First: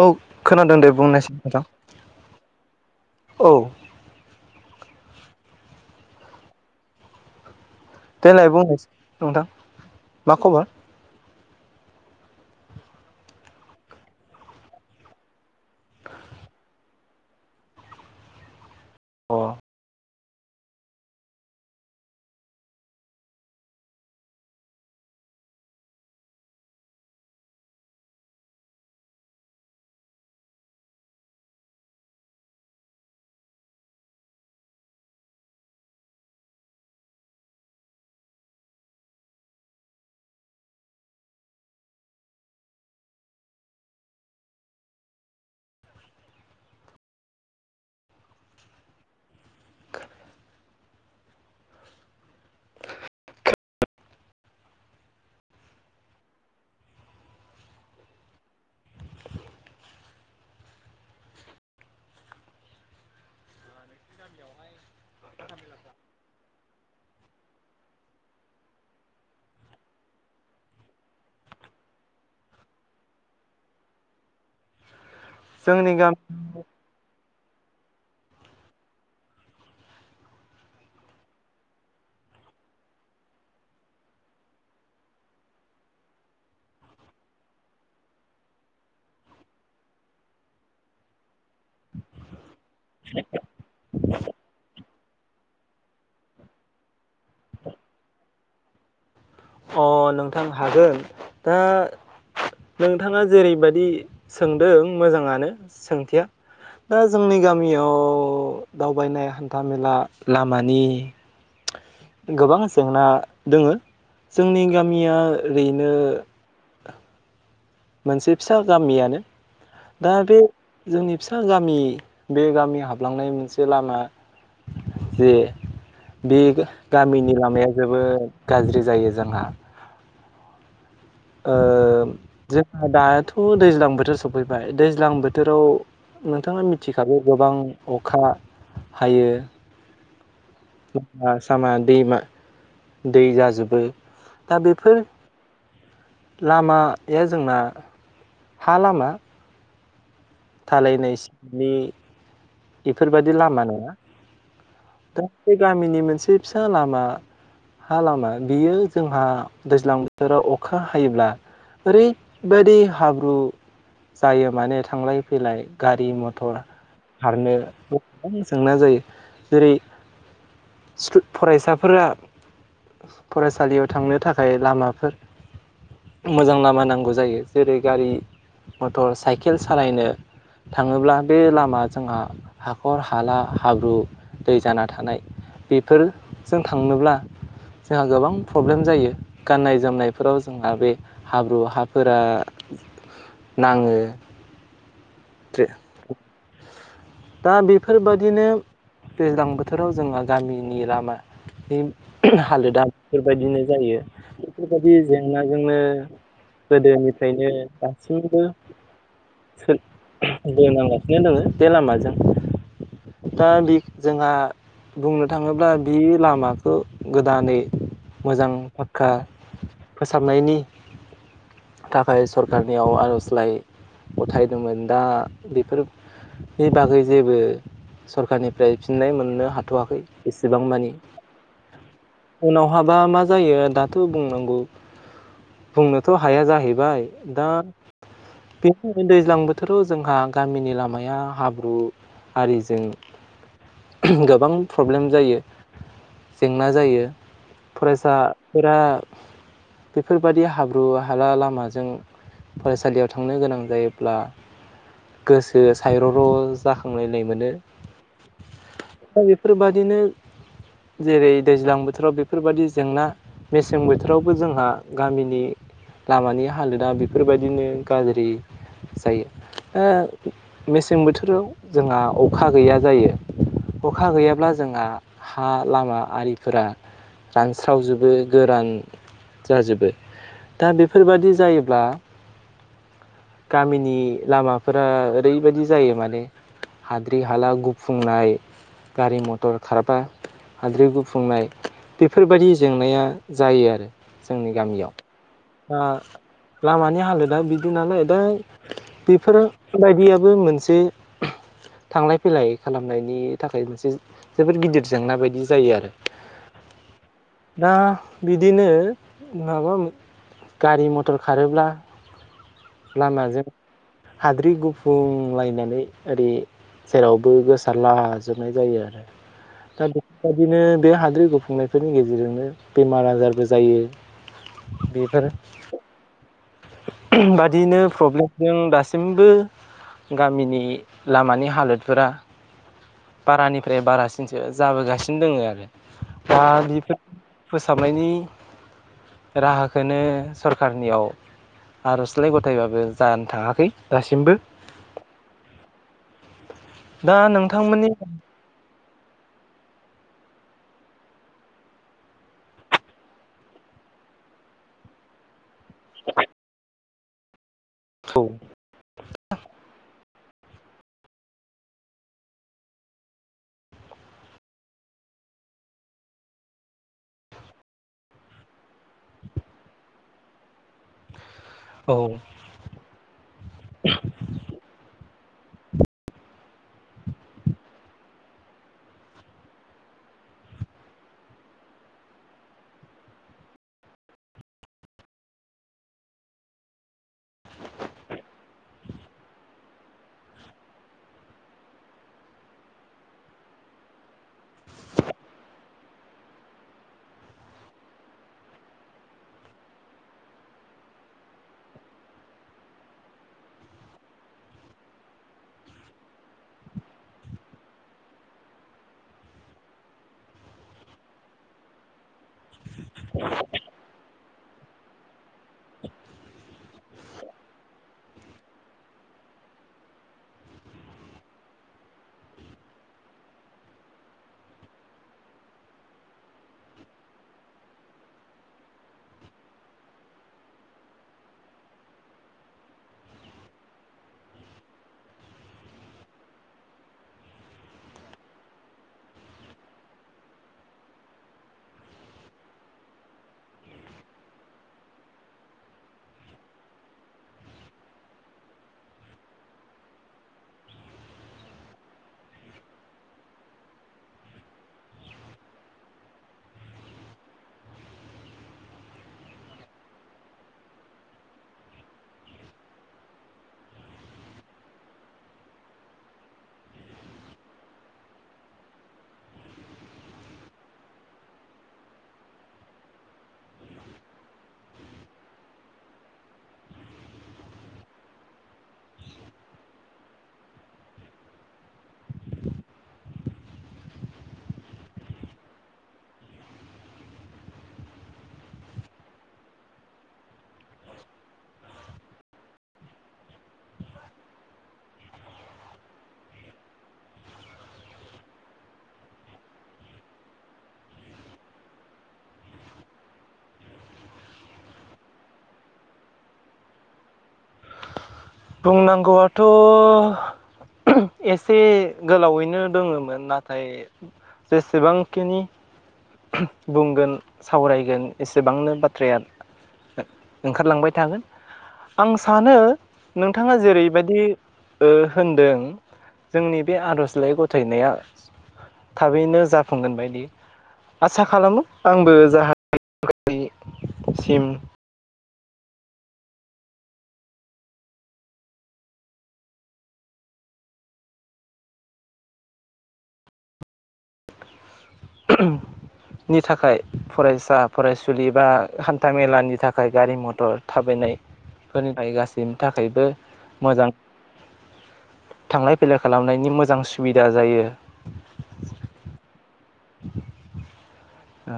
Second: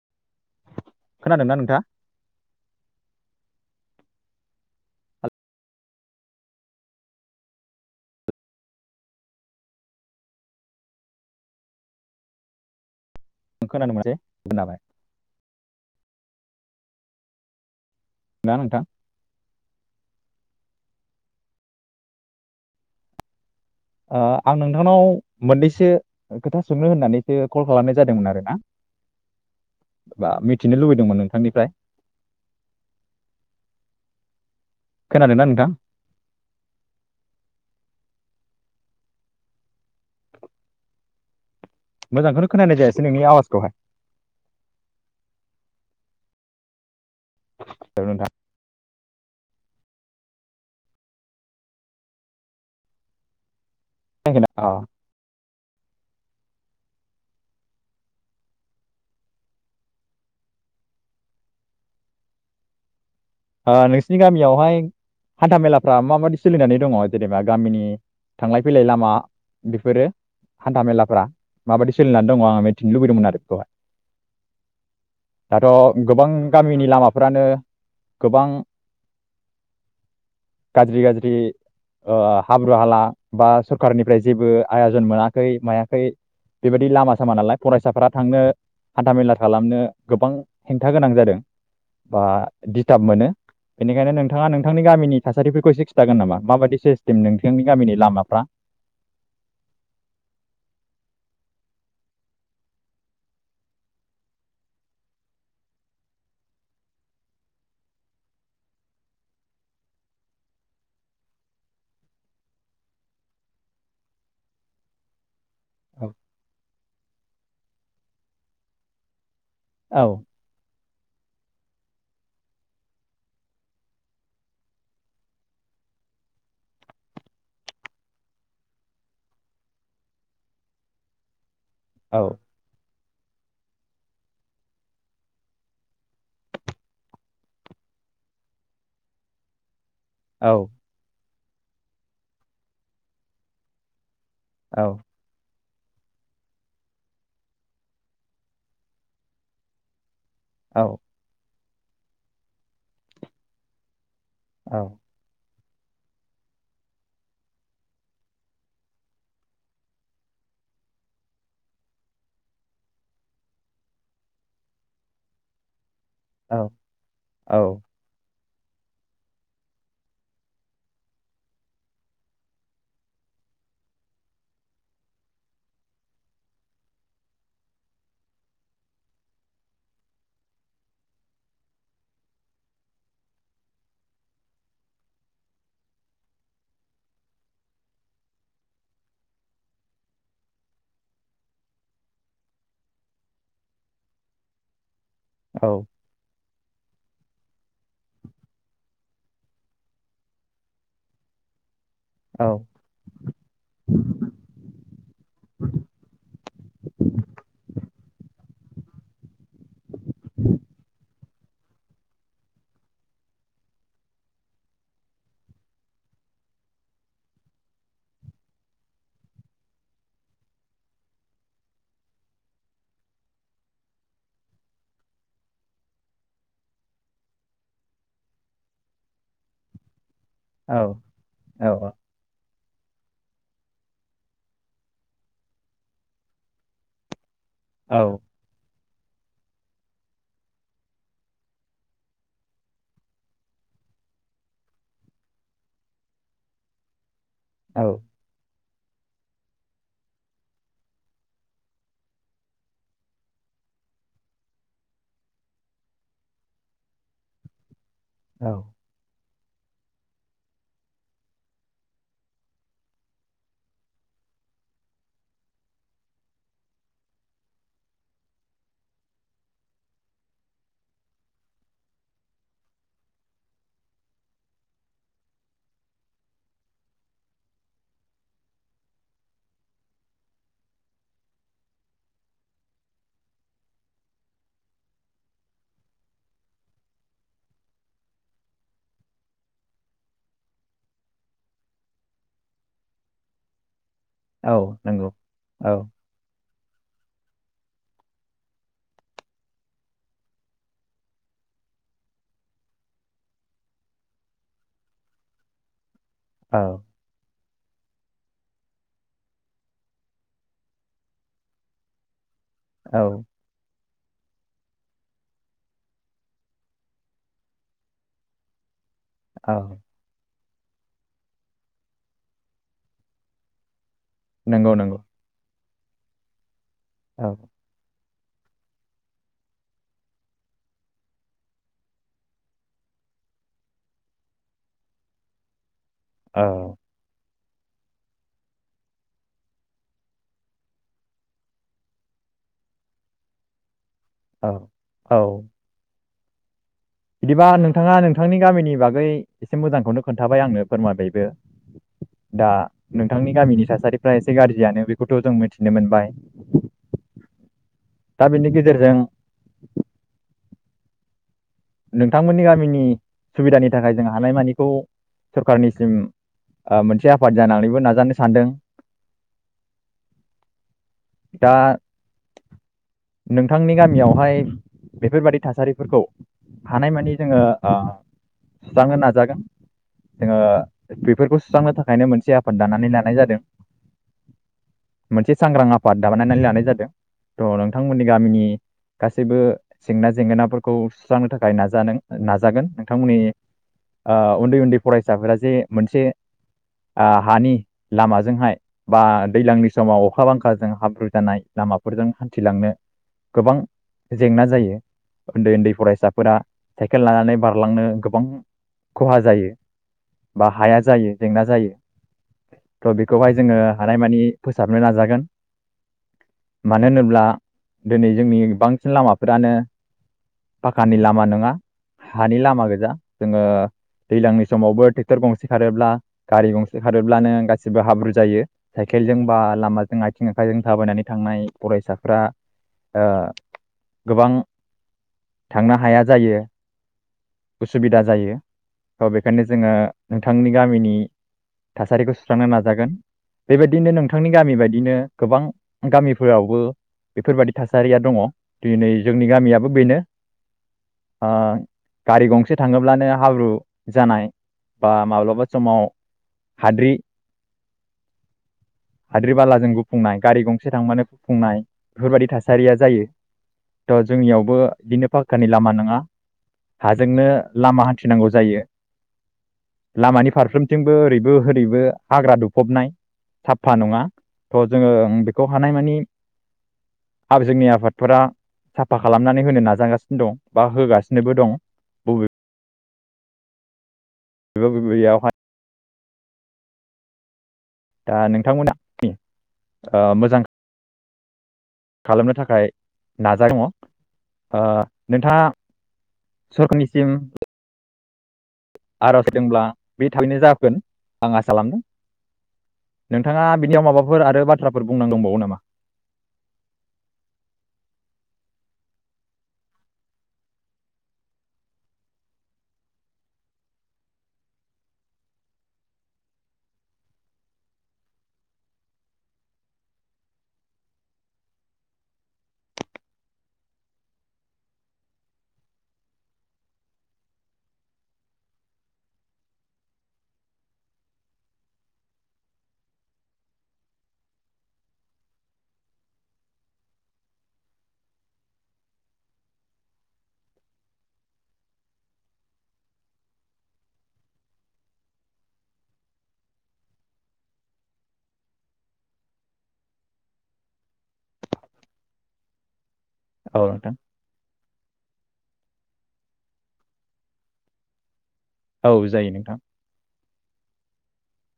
औ खोनादों दे बुंनायसै खोनादोंना नोंथां नोंथाङा? औ देलाय बुंनोसै नोंथां मा खबर नों खोनानो मोने खोनाबाय दा नोथां अ ओ आं नोंथांनाव मोननैसो खोथा सोंनो होननानैसो कल खालामनाय जादोंमोन आरोना बा मिथिनो लुबैदोंमोन नोंथांनिफ्राय खोनादों ना नोंथां मोजांखौनो खोनानाय जायासै नोंनि आवाजखौहाय [unintelligible] [unintelligible] अ ओ नोंसिनि गामियावहाय हान्था मेलाफ्रा माबायदि सोलिनानै दङ जेनेबा गामिनि थांलाय फैलाय लामा बेफोरो हान्था मेलाफ्रा माबादि सोलिनानै दङ आं मिथिनो लुबैदोंमोन आरो बेखौहाय जोंनि दाथ गामि गोबां गामिनि लामा फ्रानो गोबां गाज्रि गाज्रि ओ हाब्रु हाला बा सोरखारनिफ्राय जेबो आयाजन मोनाखै मायाखै बेबादि लामा सामा नालाय फरायसाफोरा थांनो हान्था मेला खालामनो गोबां हेंथा गोनां जादों बा दिस्टार्ब मोनो बेनिखायनो नोंथाङा नोंथांनि गामिनि थासारिफोरखौ एसे खिन्थागोन नामा माबायदि सिस्टेम नोंथांनि गामिनि लामाफ्रा अ नोंथां हागोन दा नोंथाङा जेरैबायदि सोंदों मोजाङानो सोंथिया दा जोंनि गामियाव दावबायनाय हान्थ मेला लामानि गोबां जेंना दोङो जोंनि गामिया ओरैनो औ मोनसे फिसा गामियानो दा औ बे जोंनि फिसा गामि बे गामि हाबलांनाय मोनसे लामा जे बे गामिनि लामाया जोबोद गाज्रि जायो जोंहा ओ औ जे हाद। थ दैज्लां बोथोर सफैबाय दैज्लां बोथोराव नोंथाङा मिथिखागो गोबां अखा हायो। औ [unintelligible] सामा दैमा दै जाजोबो। दा बेफोर लामाया जोंना हा लामा औ थालायनायस बि बेफोरबायदि लामा नङा। औ। दा बे गामिनि मोनसे फिसा लामा हा लामा बियो जोंहा दैज्लां बोथोराव अखा हायोब्ला ओरैबायदि हाब्रु जायो माने थांलाय फैलाय गारि मथर औ खारनो [unintelligible] जेंना जायो जेरै स्थु फरायसाफोरा फरायसालियाव थांनो थाखाय लामाफोर मोजां लामा नांगौ जायो जेरै गारि मटर साइकेल सालायनो। थाङोब्ला बे लामा जोंहा हाखर हाला हाब्रु दै जाना थानाय बेफोरजों थांनोब्ला जोंहा गोबां प्रब्लेम जायो गाननाय जोमनायफोराव जोंहा बे हाब्रु हाफोरा नाङो। औ [unintelligible] दा बेफोरबायदिनो दैज्लां बोथोराव जोंहा गामिनि लामानि हालोदा बेफोरबायदिनो जायो बेफोरबायदि जेंनाजोंनो गोदोनिफ्रायनो [unintelligible] [unintelligible] नो दोङो बे लामाजों दा बे जोंहा बुंनो थाङोब्ला बे लामाखो गोदानै मोजां फाक्का फोसाबनायनि थाखाय सरखारनियाव आरजलाइ गथाय दोंमोन दा बेफोरनि बागै जेबो सरखारारनिफ्राय फिननाय मोननो हाथवाखै। एसेबां मानि उनाव बहाबा मा जायो दाथ बुंनांगौ बुंनोथ हाया जाहैबाय। दा [unintelligible] दै ज्लां बोथोराव जोंहा गामिनि लामाया हाब्रु आरिजों गोबां प्रब्लेम जायो जेंना जायो। औ औ फरायसा फोरा बेफोरबादि हाब्रु हाला लामाजों फरायसालियाव थांनो गोनां जायो ब्ला गोसो सायर र जाखांलायनाय मोनो। औ। फोरबायदिनो जेरै दैज्लां बोथोराव बेफोरबायदि जेंना मेसें बोथोरावबो जोंहा गामिनि लामानि हालोदा बेफोरबायदिनो गाज्रि जायो ओ मेसें बोथोराव जोंहा अखा गैया जायो अखा गैयाब्ला जोंहा हा लामा आलिफोरा रानस्रावजोबो गोरान जाजोबो दा बेफोरबादि जायोब्ला गामिनि लामाफोरा ओरैबायदि जायो माने हाद्रि हाला गुफुंनाय गारि मथर खारबा हाद्रि गुफुंनाय बेफोरबायदि जेंनाया जायो आरो जोंनि औ गामियाव नंगौ औ। दा लामानि हालोदा बिदि नालाय दा बेफोरबायदियाबो मोनसे थांलाय फैलाय खालामनायनि थाखाय मोनसे जोबोद गिदिर जेंना बायदि जायो आरो औ। दा बिदिनो माबा गारि मथर खारोब्ला औ लामाजों हाद्रि गुफुंलायनानै ओरै जेरावबो गोसारलाजोबनाय जायो आरो। औ दा बेबायदिनो बे हाद्रि गुफुंनायफोरनि गेजेरजोंनो बेमार आजारबो जायो। नंगौ नंगौ। बेफोर औ बादियैनो फ्रब्लेम उम दासिमबो गामिनि लामानि हालोदफोरा बारानिफ्राय बारासिनसो जाबोगासिनो दोङो आरो। बा औ बिफोर फोसाबनायनि राहाखोनो सरखारनियाव आरजलाइ गथायबाबो जानो थाङाखै। दासिमबो औ औ। दा थाङा नोंथांनि गामिनि बागै एसे मोजांखौनो खोन्थाबाय आंनो फोरमाबायबो दा नोंथांनि गामिनि थासारिफ्रा एसे गाज्रियानो बेखौथ जों मि नो मोनबाय। औ दा बेनि गेजेरजों। नोंथांमोननि गामिनि सुबिदानि थाखाय जों हानायमानिखौ सरखारनिसिम ओ मोनसे आफाद जानानैबो नाजानो सानदों। दा औ नोंथांनि गामियावहाय बेफोरबायादि थासारिफोरखौ हानायमानि जोङो ओ सुस्रांनो नाजागोन जोङो बेफोरखौ सुस्रांनो थाखायनो मोनसे आफाद दानानै लानाय जादों मोनसे सांग्रां आफाद दानायनानै लानाय जादों त नोंथांमोननि गामिनि गासैबो जेंना जेंगोनाफोरखौ सुस्रांनो थाखाय नाजादों नाजागोन नोंथांमोननि ओ उन्दै उन्दै फरायसाफोरा जे मोनसे ओ हानि लामाजोंहाय बा दैलांनि समाव अखा बांखाजों हाब्रु जानाय लामाफोरजों हान्थिलांनो गोबां जेंना जायो उन्दै उन्दै फरायसाफोरा साइकेल लानानै बारलांनो गोबां खहा जायो बा हाया जायो जेंना जायो त बेखौहाय जोङो हानायमानि फोसाबनो नाजागोन मानो होनोब्ला दिनै जोंनि बांसिन लामाफोरानो पाकानि लामा नङा हानि लामा गोजा जोङो दैज्लांनि समावबो ट्रेक्टर गंसे खारोब्ला गारि गंसे खारोब्लानो गासिबो हाब्रु जायो साइकेलजों बा लामाजों आइथिं आखाइजों थाबायनानै थांनाय फरायसाफ्रा ओ गोबां थांनो हाया जायो। उसुबिदा जायो त बेखायनो जोङो नोंथांनि गामिनि थासारिखौ सुस्रांनो नाजागोन बेबायदिनो नोंथांनि गामि बायदिनो गोबां गामिफोरावबो बेफोरबायि थासारिया दङ दिनै जोंनि गामियाबो बेनो ओ गारि गंसे थाङोब्लानो हाब्रु जानाय बा माब्लाबा समाव हाद्रि हाद्रि बालाजों गुफुंनाय गारि गंसे थांब्लानो गुफुंनाय बेफोरबायाददि थासारिया जायो त जोंनियावबो बिदिनो फाखकानि लामा नङा। हाजोंनो लामा हान्थिनांगौ जायो लामानि फारफ्रोमथिंबो ओरैबो होरैबो हाग्रा दुफबनाय साफा नङा त जोङो बेखौ हानाय मानि जोंनि आफादफोरा साफा खालामनानै होनो नाजागासिनो दं बा होगासिनो नोबो दं बबे [unintelligible] बबेयावहाय दा नोंथांमोना [unintelligible] ओ मोजां खालामनो थाखाय नाजाबाय दङ ओ नोंथाङा सखारनिसिम आरज होदोंब्ला बे थाबैनो जाागोन आं आसा खालामदों नोंथाङा बिनियाव माबाफोर आरो बाथ्राफोर बुंनां दंबावो नामा? बुंनांगौआ थ एसे गोलावैनो दोङोमोन नाथाय जेसेबांखिनि बुंगोन सावरायगोन एसेबांनो बाथ्राया ओंखारलांबाय थागोन आं सानो नोंथाङा जेरैबायदि ओ होनदों जोंनि बे आजलाइ गथायनाया थाबैनो जाफुंगोन बायदि। आसा खालामो आंबो [unintelligible] नि थाखाय फरायसा फरायसुलि बा हान्था मेलानि थाखाय गारि मथर थाबायनायफोरनि थाखाय गासैनि थाखायबो। औ मोजां नोंथां। थांलाय फैलाय खालामनायनि मोजां सुबिदा जायो। औ जायो नोंथां। ओ।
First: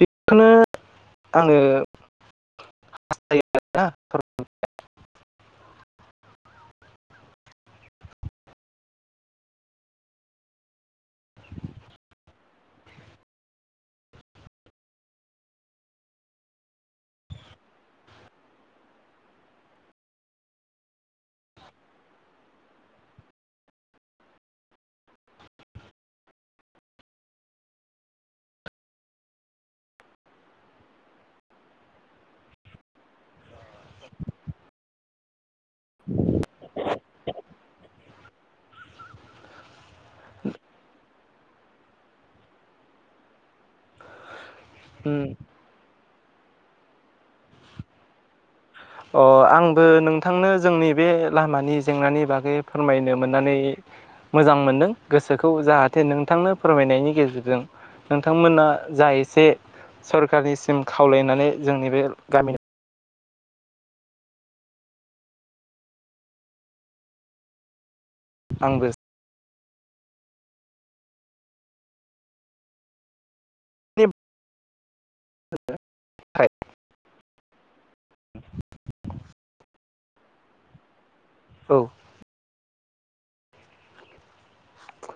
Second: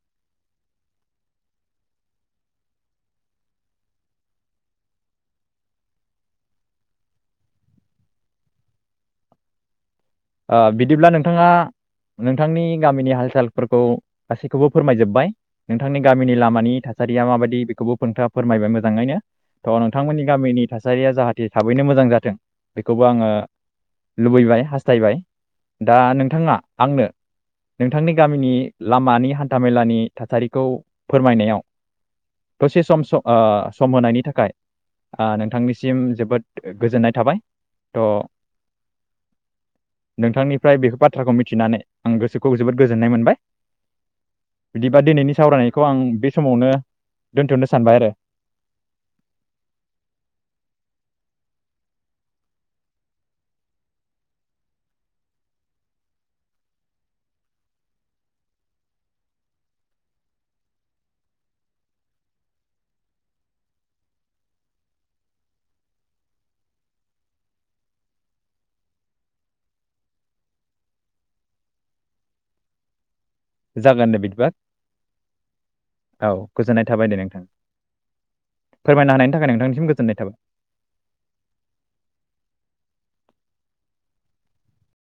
बेखौनो आङो हास्थायो आरोना। बिदिब्ला नोंथाङा नोंथांनि गामिनि हाल सालफोरखौ गासैखौबो फोरमायजोबबाय नोंथांनि गामिनि लामानि थासारिया माबायदि बेखौबो नोंथाङा फोरमायबाय मोजाङैनो थ नोंथांमोननि गामिनि थासारिया जाहाथे थाबैनो मोजां जाथों बेखौबो आङो लुबैबाय हास हास्थायबाय दा नोंथाङा आंनो नोंथांनि गामिनि लामानि हान्थामेलानि थासारिखौ फोरमायनायाव दसे सम ओ सम होनायनि थाखाय ओ नोंथांनिसिम जोबोद गोजोननाय थाबाय। थ' नोंथांनिफ्राय बे बाथ्राखौ मिथिनानै आं गोसोखौ जोबोद गोजोननाय मोनबाय। बिदिबा दिनैनि सावरायनायखौ आं बे समावनो दोनथनो सानबाय आरो। अ आंबो नोंथांनो जोंनि बे लामानि जेंनानि बागै फोरमायनो मोननानै मोजां मोनदों गोसोखौ जाहाथे नोंथांनो फोरमायनायनि गेजेरजों नोंथांमोना जा एसे सरखारनिसिम खावलायनानै जोंनि बे गामिनि आंबो जागोन दे बिदिबा औ गोजोननाय थाबाय दे नोंथां फोरमायनो हानायनि थाखाय नोंथांनिसिम गोज गोजोननाय थाबाय। औ।